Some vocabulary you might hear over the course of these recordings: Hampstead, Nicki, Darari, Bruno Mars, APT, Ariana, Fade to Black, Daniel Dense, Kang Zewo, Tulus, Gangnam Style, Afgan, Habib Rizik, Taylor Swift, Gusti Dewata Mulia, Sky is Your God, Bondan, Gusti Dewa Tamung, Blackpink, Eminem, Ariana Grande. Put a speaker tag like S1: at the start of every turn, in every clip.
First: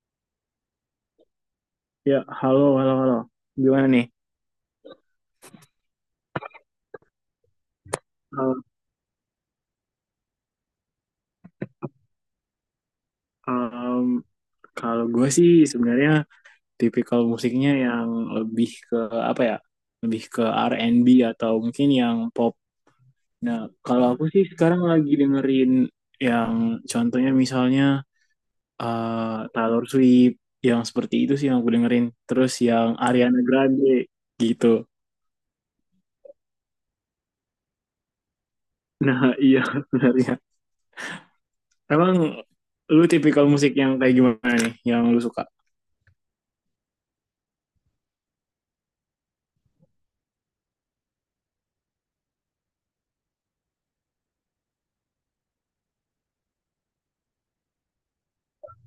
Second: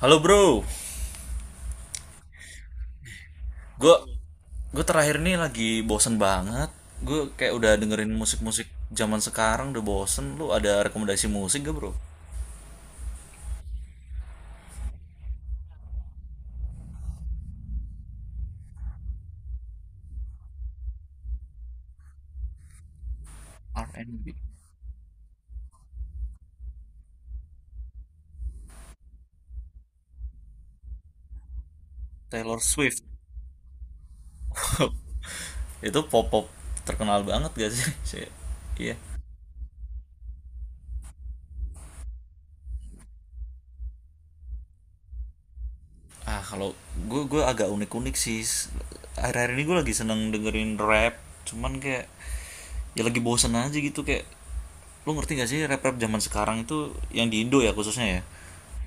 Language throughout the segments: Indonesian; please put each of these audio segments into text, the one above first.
S1: Halo bro,
S2: Ya, halo, halo, halo. Gimana
S1: gue
S2: nih?
S1: gue terakhir nih lagi bosen banget. Gue kayak udah dengerin
S2: Eh,
S1: musik-musik zaman sekarang udah bosen. Lu ada rekomendasi musik gak bro?
S2: em, kalau gue sih sebenarnya tipikal musiknya yang lebih ke apa ya? Lebih ke R and B atau mungkin yang pop. Nah, kalau aku
S1: R&B,
S2: sih sekarang lagi dengerin yang contohnya misalnya Taylor Swift yang seperti itu sih yang aku dengerin. Terus
S1: Taylor
S2: yang
S1: Swift.
S2: Ariana Grande gitu.
S1: Itu pop-pop terkenal banget gak sih? Iya.
S2: Nah, iya sebenarnya. Emang lu tipikal musik yang kayak gimana nih yang lu suka?
S1: Ah, kalau gue agak unik unik sih, akhir-akhir ini gue lagi seneng dengerin rap, cuman kayak ya lagi bosen aja gitu. Kayak lu ngerti gak sih rap rap zaman sekarang itu yang di Indo ya khususnya ya,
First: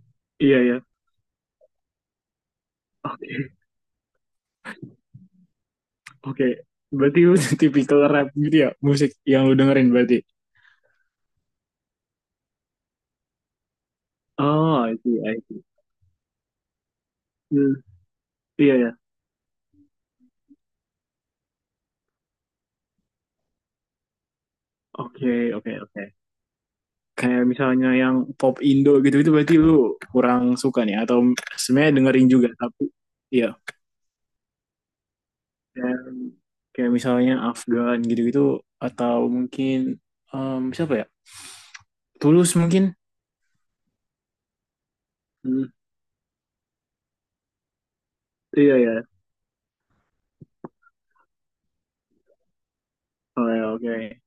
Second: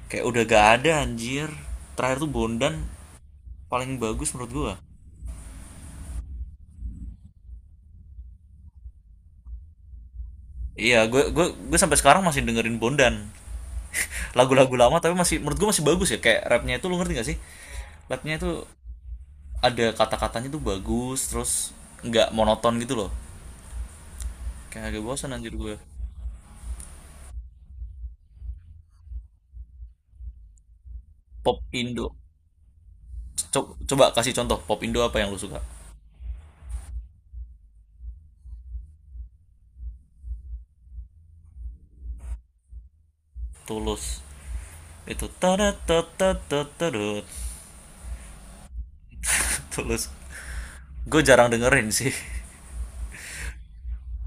S1: kayak udah
S2: Iya,
S1: gak
S2: iya.
S1: ada anjir. Terakhir tuh Bondan
S2: Oke.
S1: paling bagus menurut gue.
S2: Oke, berarti lu tipikal rap gitu ya, musik yang lu dengerin berarti.
S1: Iya, gue sampai sekarang masih dengerin Bondan. Lagu-lagu
S2: Oh, I
S1: lama tapi
S2: see, I
S1: masih menurut
S2: see.
S1: gue masih bagus ya, kayak rapnya itu, lu ngerti gak sih?
S2: Hmm,
S1: Rapnya itu
S2: iya ya.
S1: ada kata-katanya tuh bagus, terus nggak monoton gitu loh, kayak kagak bosan
S2: Oke,
S1: anjir
S2: oke,
S1: gue.
S2: oke. Kayak misalnya yang pop Indo gitu itu berarti lu kurang suka nih atau
S1: Pop
S2: sebenarnya
S1: Indo.
S2: dengerin juga tapi iya.
S1: Coba kasih contoh pop Indo apa yang lu suka?
S2: Dan kayak misalnya Afgan gitu-gitu atau mungkin siapa ya? Tulus mungkin.
S1: Tulus. Itu
S2: Hmm,
S1: tadatatatatatatut.
S2: iya ya.
S1: Tulus. Gue jarang dengerin sih.
S2: Oh, ya, oke.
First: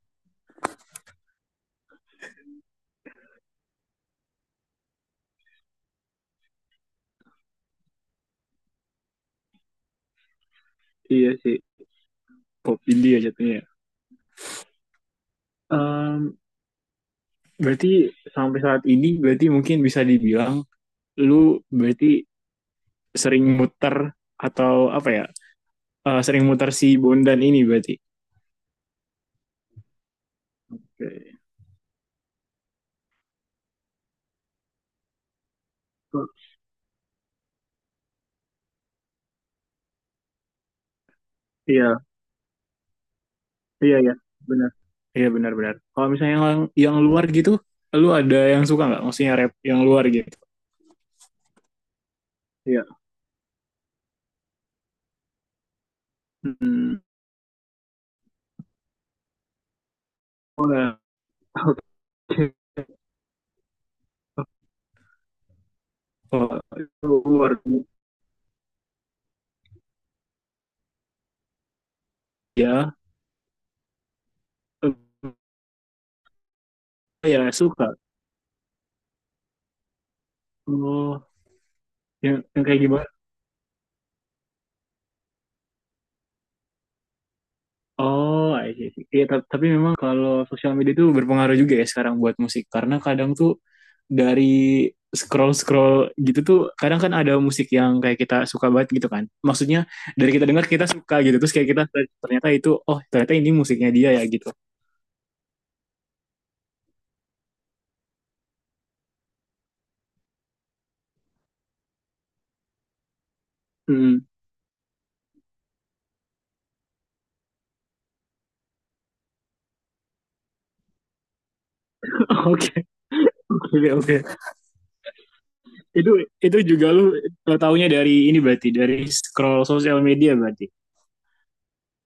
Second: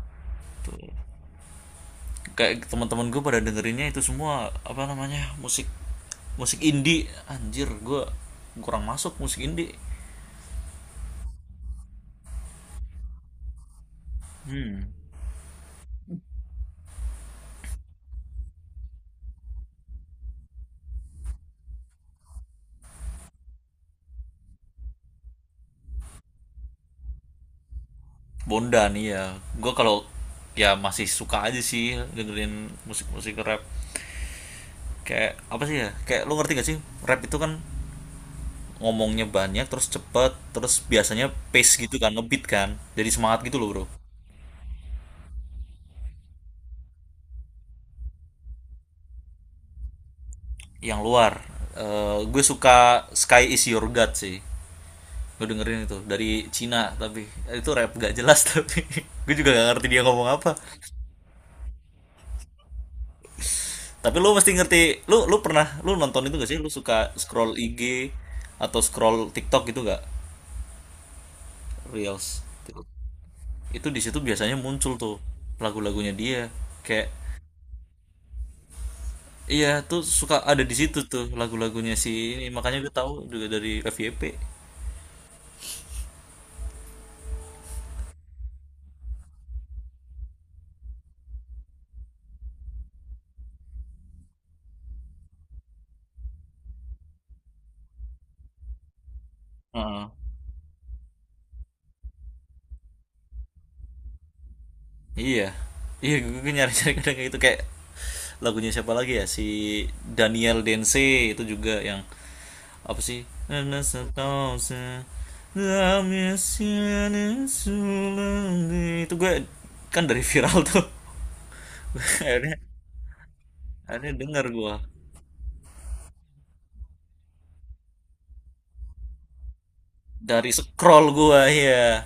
S1: Kayak teman-teman gue pada dengerinnya itu semua apa namanya? Musik musik indie. Anjir, gue kurang masuk musik indie.
S2: Iya sih, pop India jatuhnya. Ya.
S1: Hmm.
S2: Em, Berarti sampai saat ini berarti mungkin bisa dibilang lu berarti sering muter atau apa ya? Sering muter si Bondan ini berarti.
S1: Bondan ya. Gue kalau ya, masih suka
S2: Oke.
S1: aja sih dengerin musik-musik rap. Kayak apa sih ya? Kayak lu ngerti gak sih? Rap itu kan ngomongnya banyak terus cepet, terus biasanya pace gitu
S2: Iya,
S1: kan, ngebeat kan, jadi semangat gitu loh bro.
S2: iya, iya, benar. Iya benar-benar. Kalau misalnya yang luar gitu, lu ada yang suka nggak? Maksudnya rap yang luar gitu?
S1: Yang luar, gue
S2: Iya.
S1: suka Sky is Your God sih. Gue dengerin itu dari Cina,
S2: Hmm.
S1: tapi itu rap gak jelas, tapi gue juga gak ngerti dia ngomong apa,
S2: Oh, ya.
S1: tapi lu mesti ngerti. Lu lu pernah lu nonton itu gak sih?
S2: Oke,
S1: Lu suka
S2: oh,
S1: scroll
S2: luar.
S1: IG atau scroll TikTok gitu gak? Reels,
S2: Ya,
S1: itu di situ biasanya muncul tuh lagu-lagunya dia, kayak.
S2: ya suka.
S1: Iya, tuh suka ada di situ tuh
S2: Oh,
S1: lagu-lagunya si
S2: yang,
S1: ini,
S2: yang
S1: makanya
S2: kayak
S1: gue
S2: gimana?
S1: tahu juga dari FYP.
S2: Oh, I see. I see. Iya, tapi memang kalau sosial media itu berpengaruh juga ya sekarang buat musik. Karena kadang tuh dari scroll-scroll gitu tuh, kadang kan ada musik yang kayak kita suka banget gitu kan. Maksudnya
S1: Heeh.
S2: dari kita dengar kita suka gitu. Terus kayak kita ternyata itu, oh ternyata ini musiknya dia ya gitu.
S1: Iya, iya, gue nyari-nyari kadang kayak gitu, kayak lagunya siapa lagi ya si Daniel Dense, itu juga yang apa sih?
S2: Hmm.
S1: Itu gue kan dari viral tuh, akhirnya
S2: Oke. Oke,
S1: akhirnya
S2: oke.
S1: dengar gue.
S2: Itu itu juga lu taunya dari ini berarti, dari scroll sosial media
S1: Dari
S2: berarti.
S1: scroll gue ya,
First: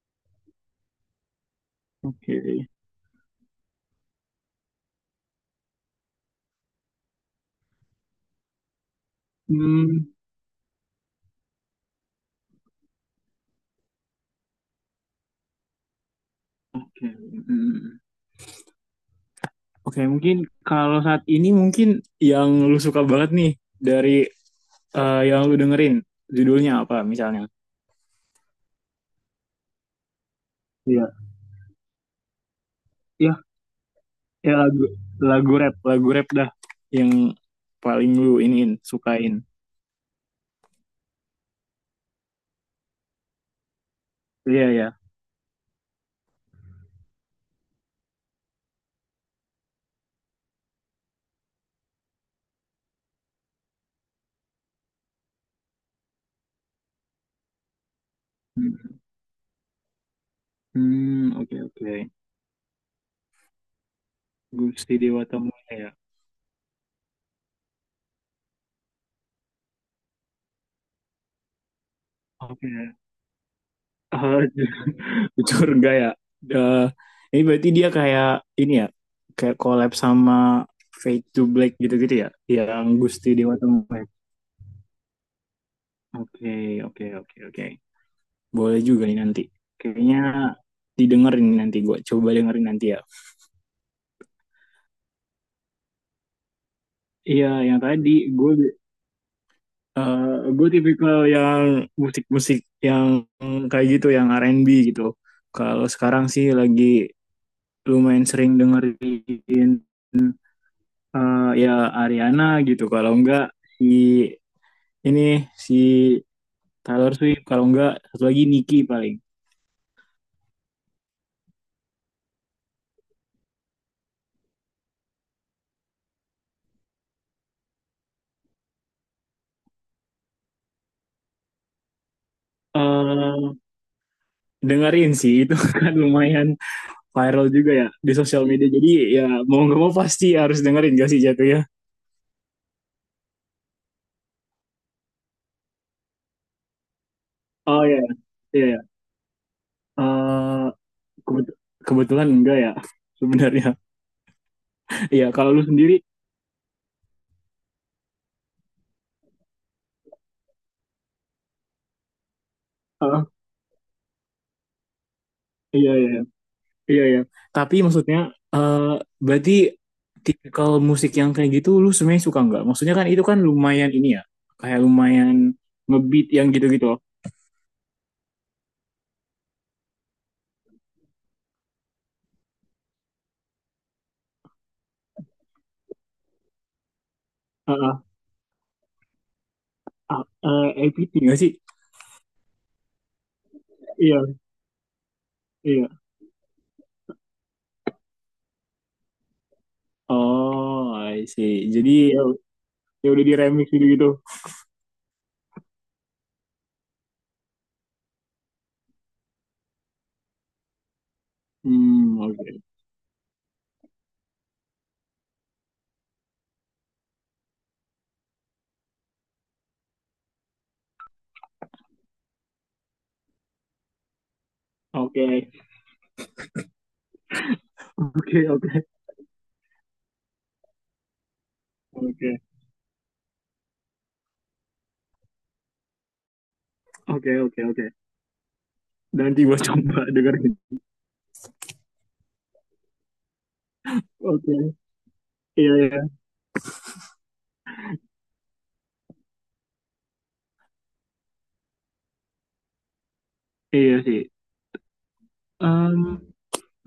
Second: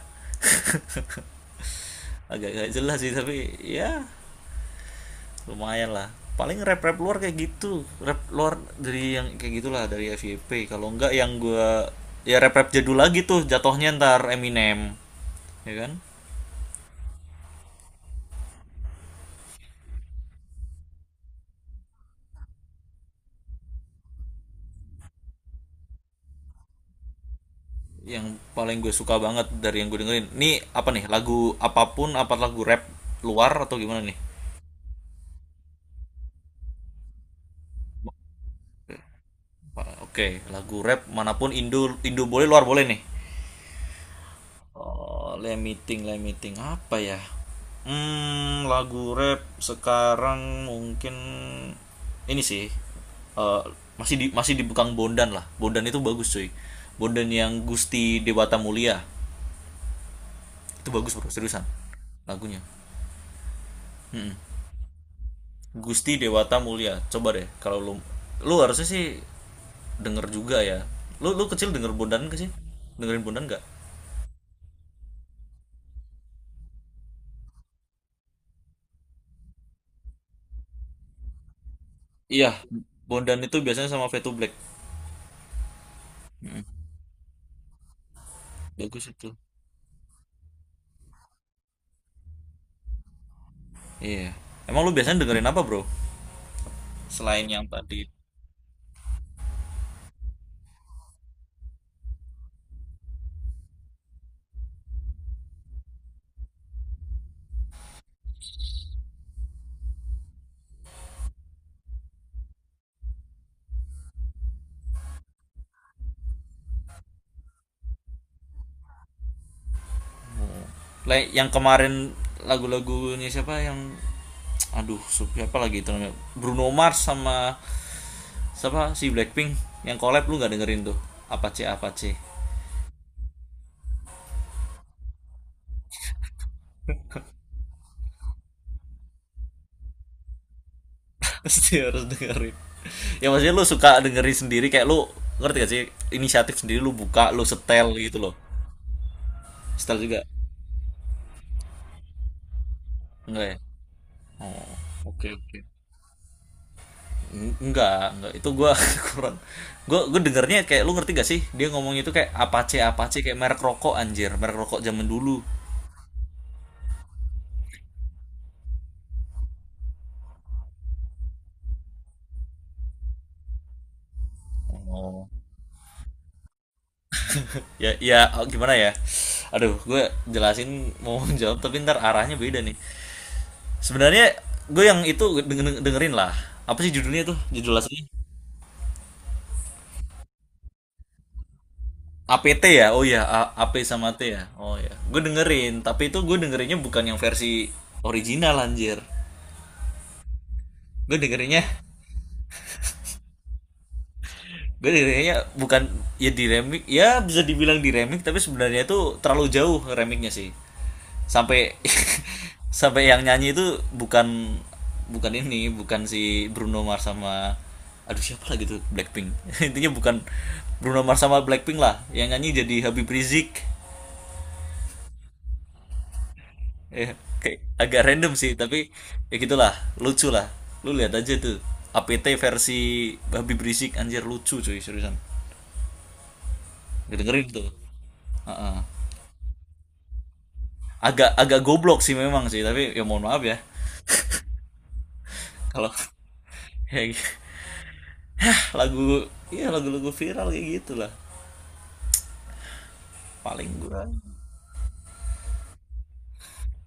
S2: Oke.
S1: agak-agak jelas sih, tapi ya lumayan lah. Paling rap rap luar kayak gitu, rap luar dari yang kayak gitulah,
S2: Hmm.
S1: dari FYP. Kalau enggak yang gue, ya rap rap jadul lagi tuh jatohnya, ntar Eminem, ya kan?
S2: Oke. Hmm. Oke, mungkin kalau saat ini mungkin yang lu suka banget nih dari yang lu dengerin judulnya apa misalnya?
S1: Yang paling gue suka banget dari yang gue dengerin nih, apa nih?
S2: Iya,
S1: Lagu apapun? Apa lagu rap
S2: ya,
S1: luar atau gimana nih?
S2: ya lagu lagu rap dah yang paling lu iniin, sukain.
S1: Oke, lagu rap manapun, Indo Indo boleh, luar boleh nih.
S2: Iya, ya.
S1: Oh, limiting, limiting apa ya? Hmm, lagu rap sekarang mungkin ini sih, eh, masih di Bukang Bondan lah. Bondan itu bagus cuy. Bondan yang Gusti Dewata Mulia, itu bagus bro,
S2: Hmm, oke
S1: seriusan
S2: oke.
S1: lagunya. Mm-mm.
S2: Gusti Dewa Tamungnya ya.
S1: Gusti Dewata Mulia, coba deh, kalau lu lu harusnya sih denger juga ya. Lu lu kecil denger Bondan gak sih?
S2: Oke.
S1: Dengerin Bondan gak?
S2: Eh, Bocor enggak ya. Eh, ini berarti dia kayak ini ya, kayak collab sama Fade to Black gitu-gitu ya,
S1: Iya,
S2: yang Gusti
S1: Bondan
S2: Dewa
S1: itu biasanya sama
S2: Tamungnya.
S1: Fade to Black.
S2: Oke, oke, oke, oke. Boleh juga
S1: Bagus
S2: nih
S1: itu.
S2: nanti. Kayaknya didengerin nanti gue. Coba dengerin nanti ya.
S1: Iya. Emang lu biasanya dengerin apa, bro? Selain
S2: Iya,
S1: yang
S2: yang
S1: tadi.
S2: tadi gue gue tipikal yang musik-musik yang kayak gitu, yang R&B gitu. Kalau sekarang sih lagi lumayan sering dengerin ya Ariana gitu. Kalau enggak si ini si Taylor Swift. Kalau enggak satu lagi Nicki paling.
S1: Like yang kemarin lagu-lagunya siapa yang, aduh, siapa lagi itu namanya? Bruno Mars sama siapa, si Blackpink, yang collab, lu nggak dengerin tuh? Apa C apa C?
S2: eh dengerin sih itu kan lumayan viral juga ya di sosial media. Jadi ya mau nggak mau pasti harus dengerin gak sih jatuhnya.
S1: Pasti harus dengerin. Ya maksudnya lu suka dengerin sendiri, kayak lu ngerti gak sih? Inisiatif sendiri lu buka, lu
S2: Oh
S1: setel
S2: iya,
S1: gitu loh.
S2: iya. Iya.
S1: Setel juga.
S2: Eh, kebet- kebetulan enggak ya
S1: Enggak ya?
S2: sebenarnya. Iya,
S1: Oke,
S2: kalau lu
S1: oke.
S2: sendiri,
S1: Enggak, enggak. Itu gue kurang. Gue dengernya kayak, lu ngerti gak sih? Dia ngomong itu kayak Apache Apache,
S2: eh,
S1: kayak merek rokok anjir, merek rokok zaman dulu.
S2: iya iya iya iya. Tapi maksudnya eh berarti tipikal musik yang kayak gitu lu sebenarnya suka nggak? Maksudnya kan itu kan lumayan ini ya, kayak
S1: Oh.
S2: lumayan ngebeat yang gitu-gitu loh.
S1: Ya ya, oh, gimana ya? Aduh, gue jelasin, mau jawab tapi ntar arahnya beda nih. Sebenarnya gue yang itu dengerin lah. Apa sih judulnya tuh? Judul
S2: Heeh.
S1: aslinya?
S2: Ah, APT nggak sih?
S1: APT ya? Oh iya, P sama
S2: Iya,
S1: T ya. Oh iya. Gue dengerin,
S2: iya.
S1: tapi itu gue dengerinnya bukan yang versi original anjir.
S2: Oh,
S1: Gue
S2: I
S1: dengerinnya
S2: see. Jadi ya, ya udah di remix gitu gitu.
S1: gue dengernya bukan, ya di remix, ya bisa dibilang di remix, tapi sebenarnya itu terlalu jauh remixnya sih, sampai
S2: Hmm, oke.
S1: sampai yang nyanyi itu bukan, bukan ini bukan si Bruno Mars sama, aduh siapa lagi tuh, Blackpink. Intinya bukan Bruno Mars sama Blackpink lah yang nyanyi, jadi Habib Rizik,
S2: Oke.
S1: ya kayak agak random
S2: Oke,
S1: sih,
S2: oke.
S1: tapi ya gitulah, lucu lah, lu lihat aja tuh, APT
S2: Oke.
S1: versi Habib Rizik, anjir lucu cuy, seriusan,
S2: Oke,
S1: dengerin
S2: oke,
S1: tuh.
S2: oke.
S1: Heeh.
S2: Nanti gua coba dengerin.
S1: Agak agak goblok sih memang sih, tapi ya mohon maaf ya,
S2: Oke. Iya,
S1: kalau
S2: iya.
S1: ya lagu, iya lagu-lagu viral kayak gitu, paling gue.
S2: Iya sih. Em,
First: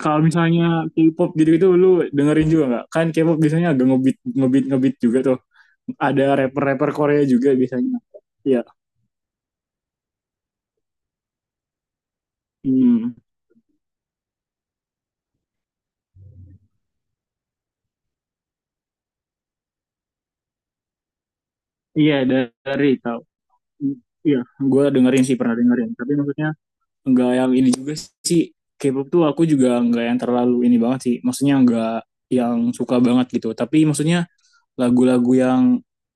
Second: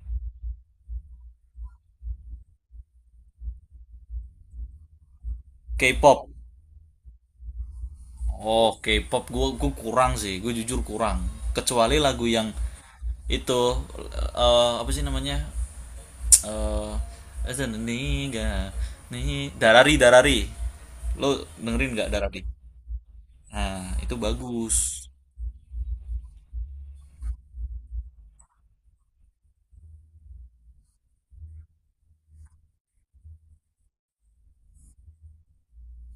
S2: Kalau misalnya K-pop gitu-gitu lu dengerin juga nggak? Kan K-pop biasanya agak ngebeat ngebeat ngebeat juga tuh. Ada
S1: K-pop,
S2: rapper-rapper Korea juga biasanya. Iya.
S1: oh K-pop gue kurang sih, gue jujur kurang, kecuali lagu yang
S2: Hmm.
S1: itu, apa sih namanya, eh Azananiga, nih gak nih, Darari Darari, lo dengerin nggak
S2: Iya,
S1: Darari?
S2: dari tahu.
S1: Nah, itu
S2: Iya,
S1: bagus.
S2: gua dengerin sih pernah dengerin. Tapi maksudnya nggak yang ini juga sih, K-pop tuh aku juga nggak yang terlalu ini banget sih, maksudnya nggak yang suka banget gitu, tapi maksudnya lagu-lagu yang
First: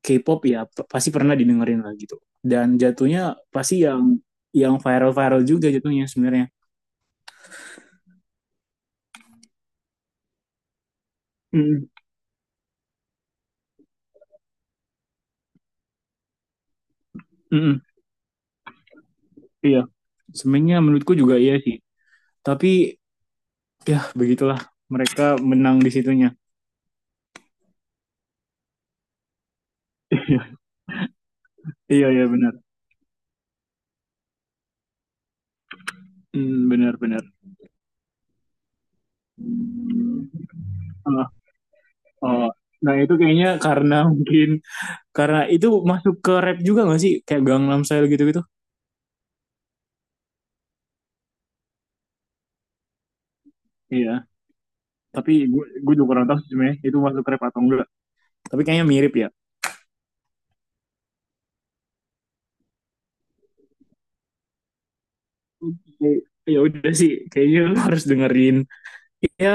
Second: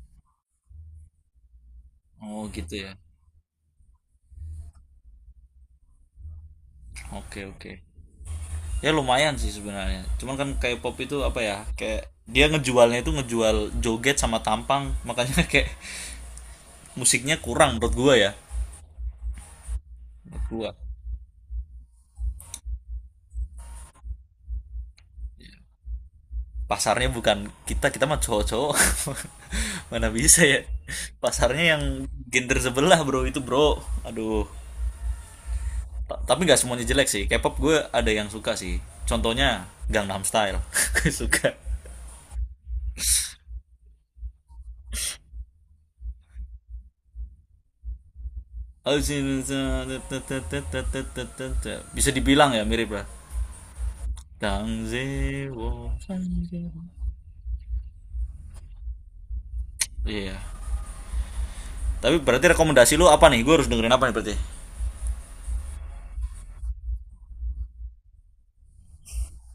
S2: K-pop ya pasti pernah didengerin lah gitu,
S1: Oh gitu
S2: dan
S1: ya.
S2: jatuhnya pasti yang viral-viral juga jatuhnya sebenarnya.
S1: Oke, oke. Ya lumayan sih sebenarnya, cuman kan kayak pop itu apa ya,
S2: Mm,
S1: kayak dia ngejualnya itu ngejual joget sama tampang, makanya kayak musiknya kurang
S2: mm,
S1: menurut gua ya,
S2: iya
S1: menurut gua
S2: sebenarnya menurutku juga iya sih, tapi ya begitulah mereka menang di situnya.
S1: pasarnya bukan kita, kita mah cowok-cowok, mana bisa ya? Pasarnya yang
S2: Iya iya benar.
S1: gender sebelah bro, itu bro, aduh. Tapi nggak semuanya
S2: Benar
S1: jelek sih
S2: benar.
S1: K-pop, gue ada yang suka sih, contohnya Gangnam Style. Gue
S2: Ah,
S1: suka.
S2: oh. Nah itu kayaknya karena mungkin karena itu masuk ke rap juga gak sih? Kayak Gangnam Style gitu-gitu.
S1: Bisa dibilang ya mirip lah,
S2: Iya,
S1: Kang
S2: tapi gue
S1: Zewo.
S2: gue juga kurang tahu sih itu masuk rap atau enggak. Tapi kayaknya mirip ya.
S1: Iya. Tapi berarti rekomendasi lu apa nih? Gue harus dengerin apa nih berarti?
S2: Oke. Ya udah sih, kayaknya lu harus dengerin. Ya,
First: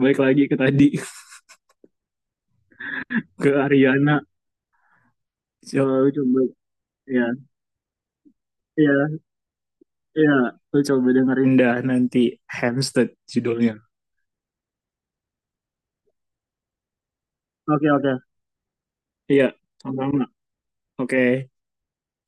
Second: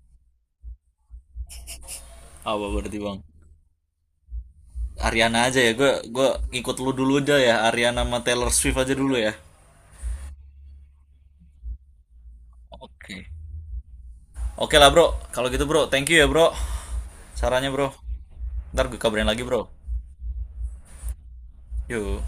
S2: balik lagi ke tadi
S1: Apa berarti bang?
S2: ke Ariana.
S1: Ariana aja ya. Gue
S2: Coba
S1: gue
S2: coba
S1: ngikut lu dulu
S2: ya,
S1: aja ya. Ariana sama Taylor Swift aja dulu
S2: ya,
S1: ya.
S2: ya, lu coba dengerin dah nanti Hampstead
S1: Oke.
S2: judulnya.
S1: Oke lah bro. Kalau gitu bro, thank you ya bro. Sarannya
S2: Oke,
S1: bro.
S2: okay, oke. Okay.
S1: Ntar gue kabarin lagi
S2: Iya,
S1: bro.
S2: sama-sama. Oke. Okay.
S1: Yuk.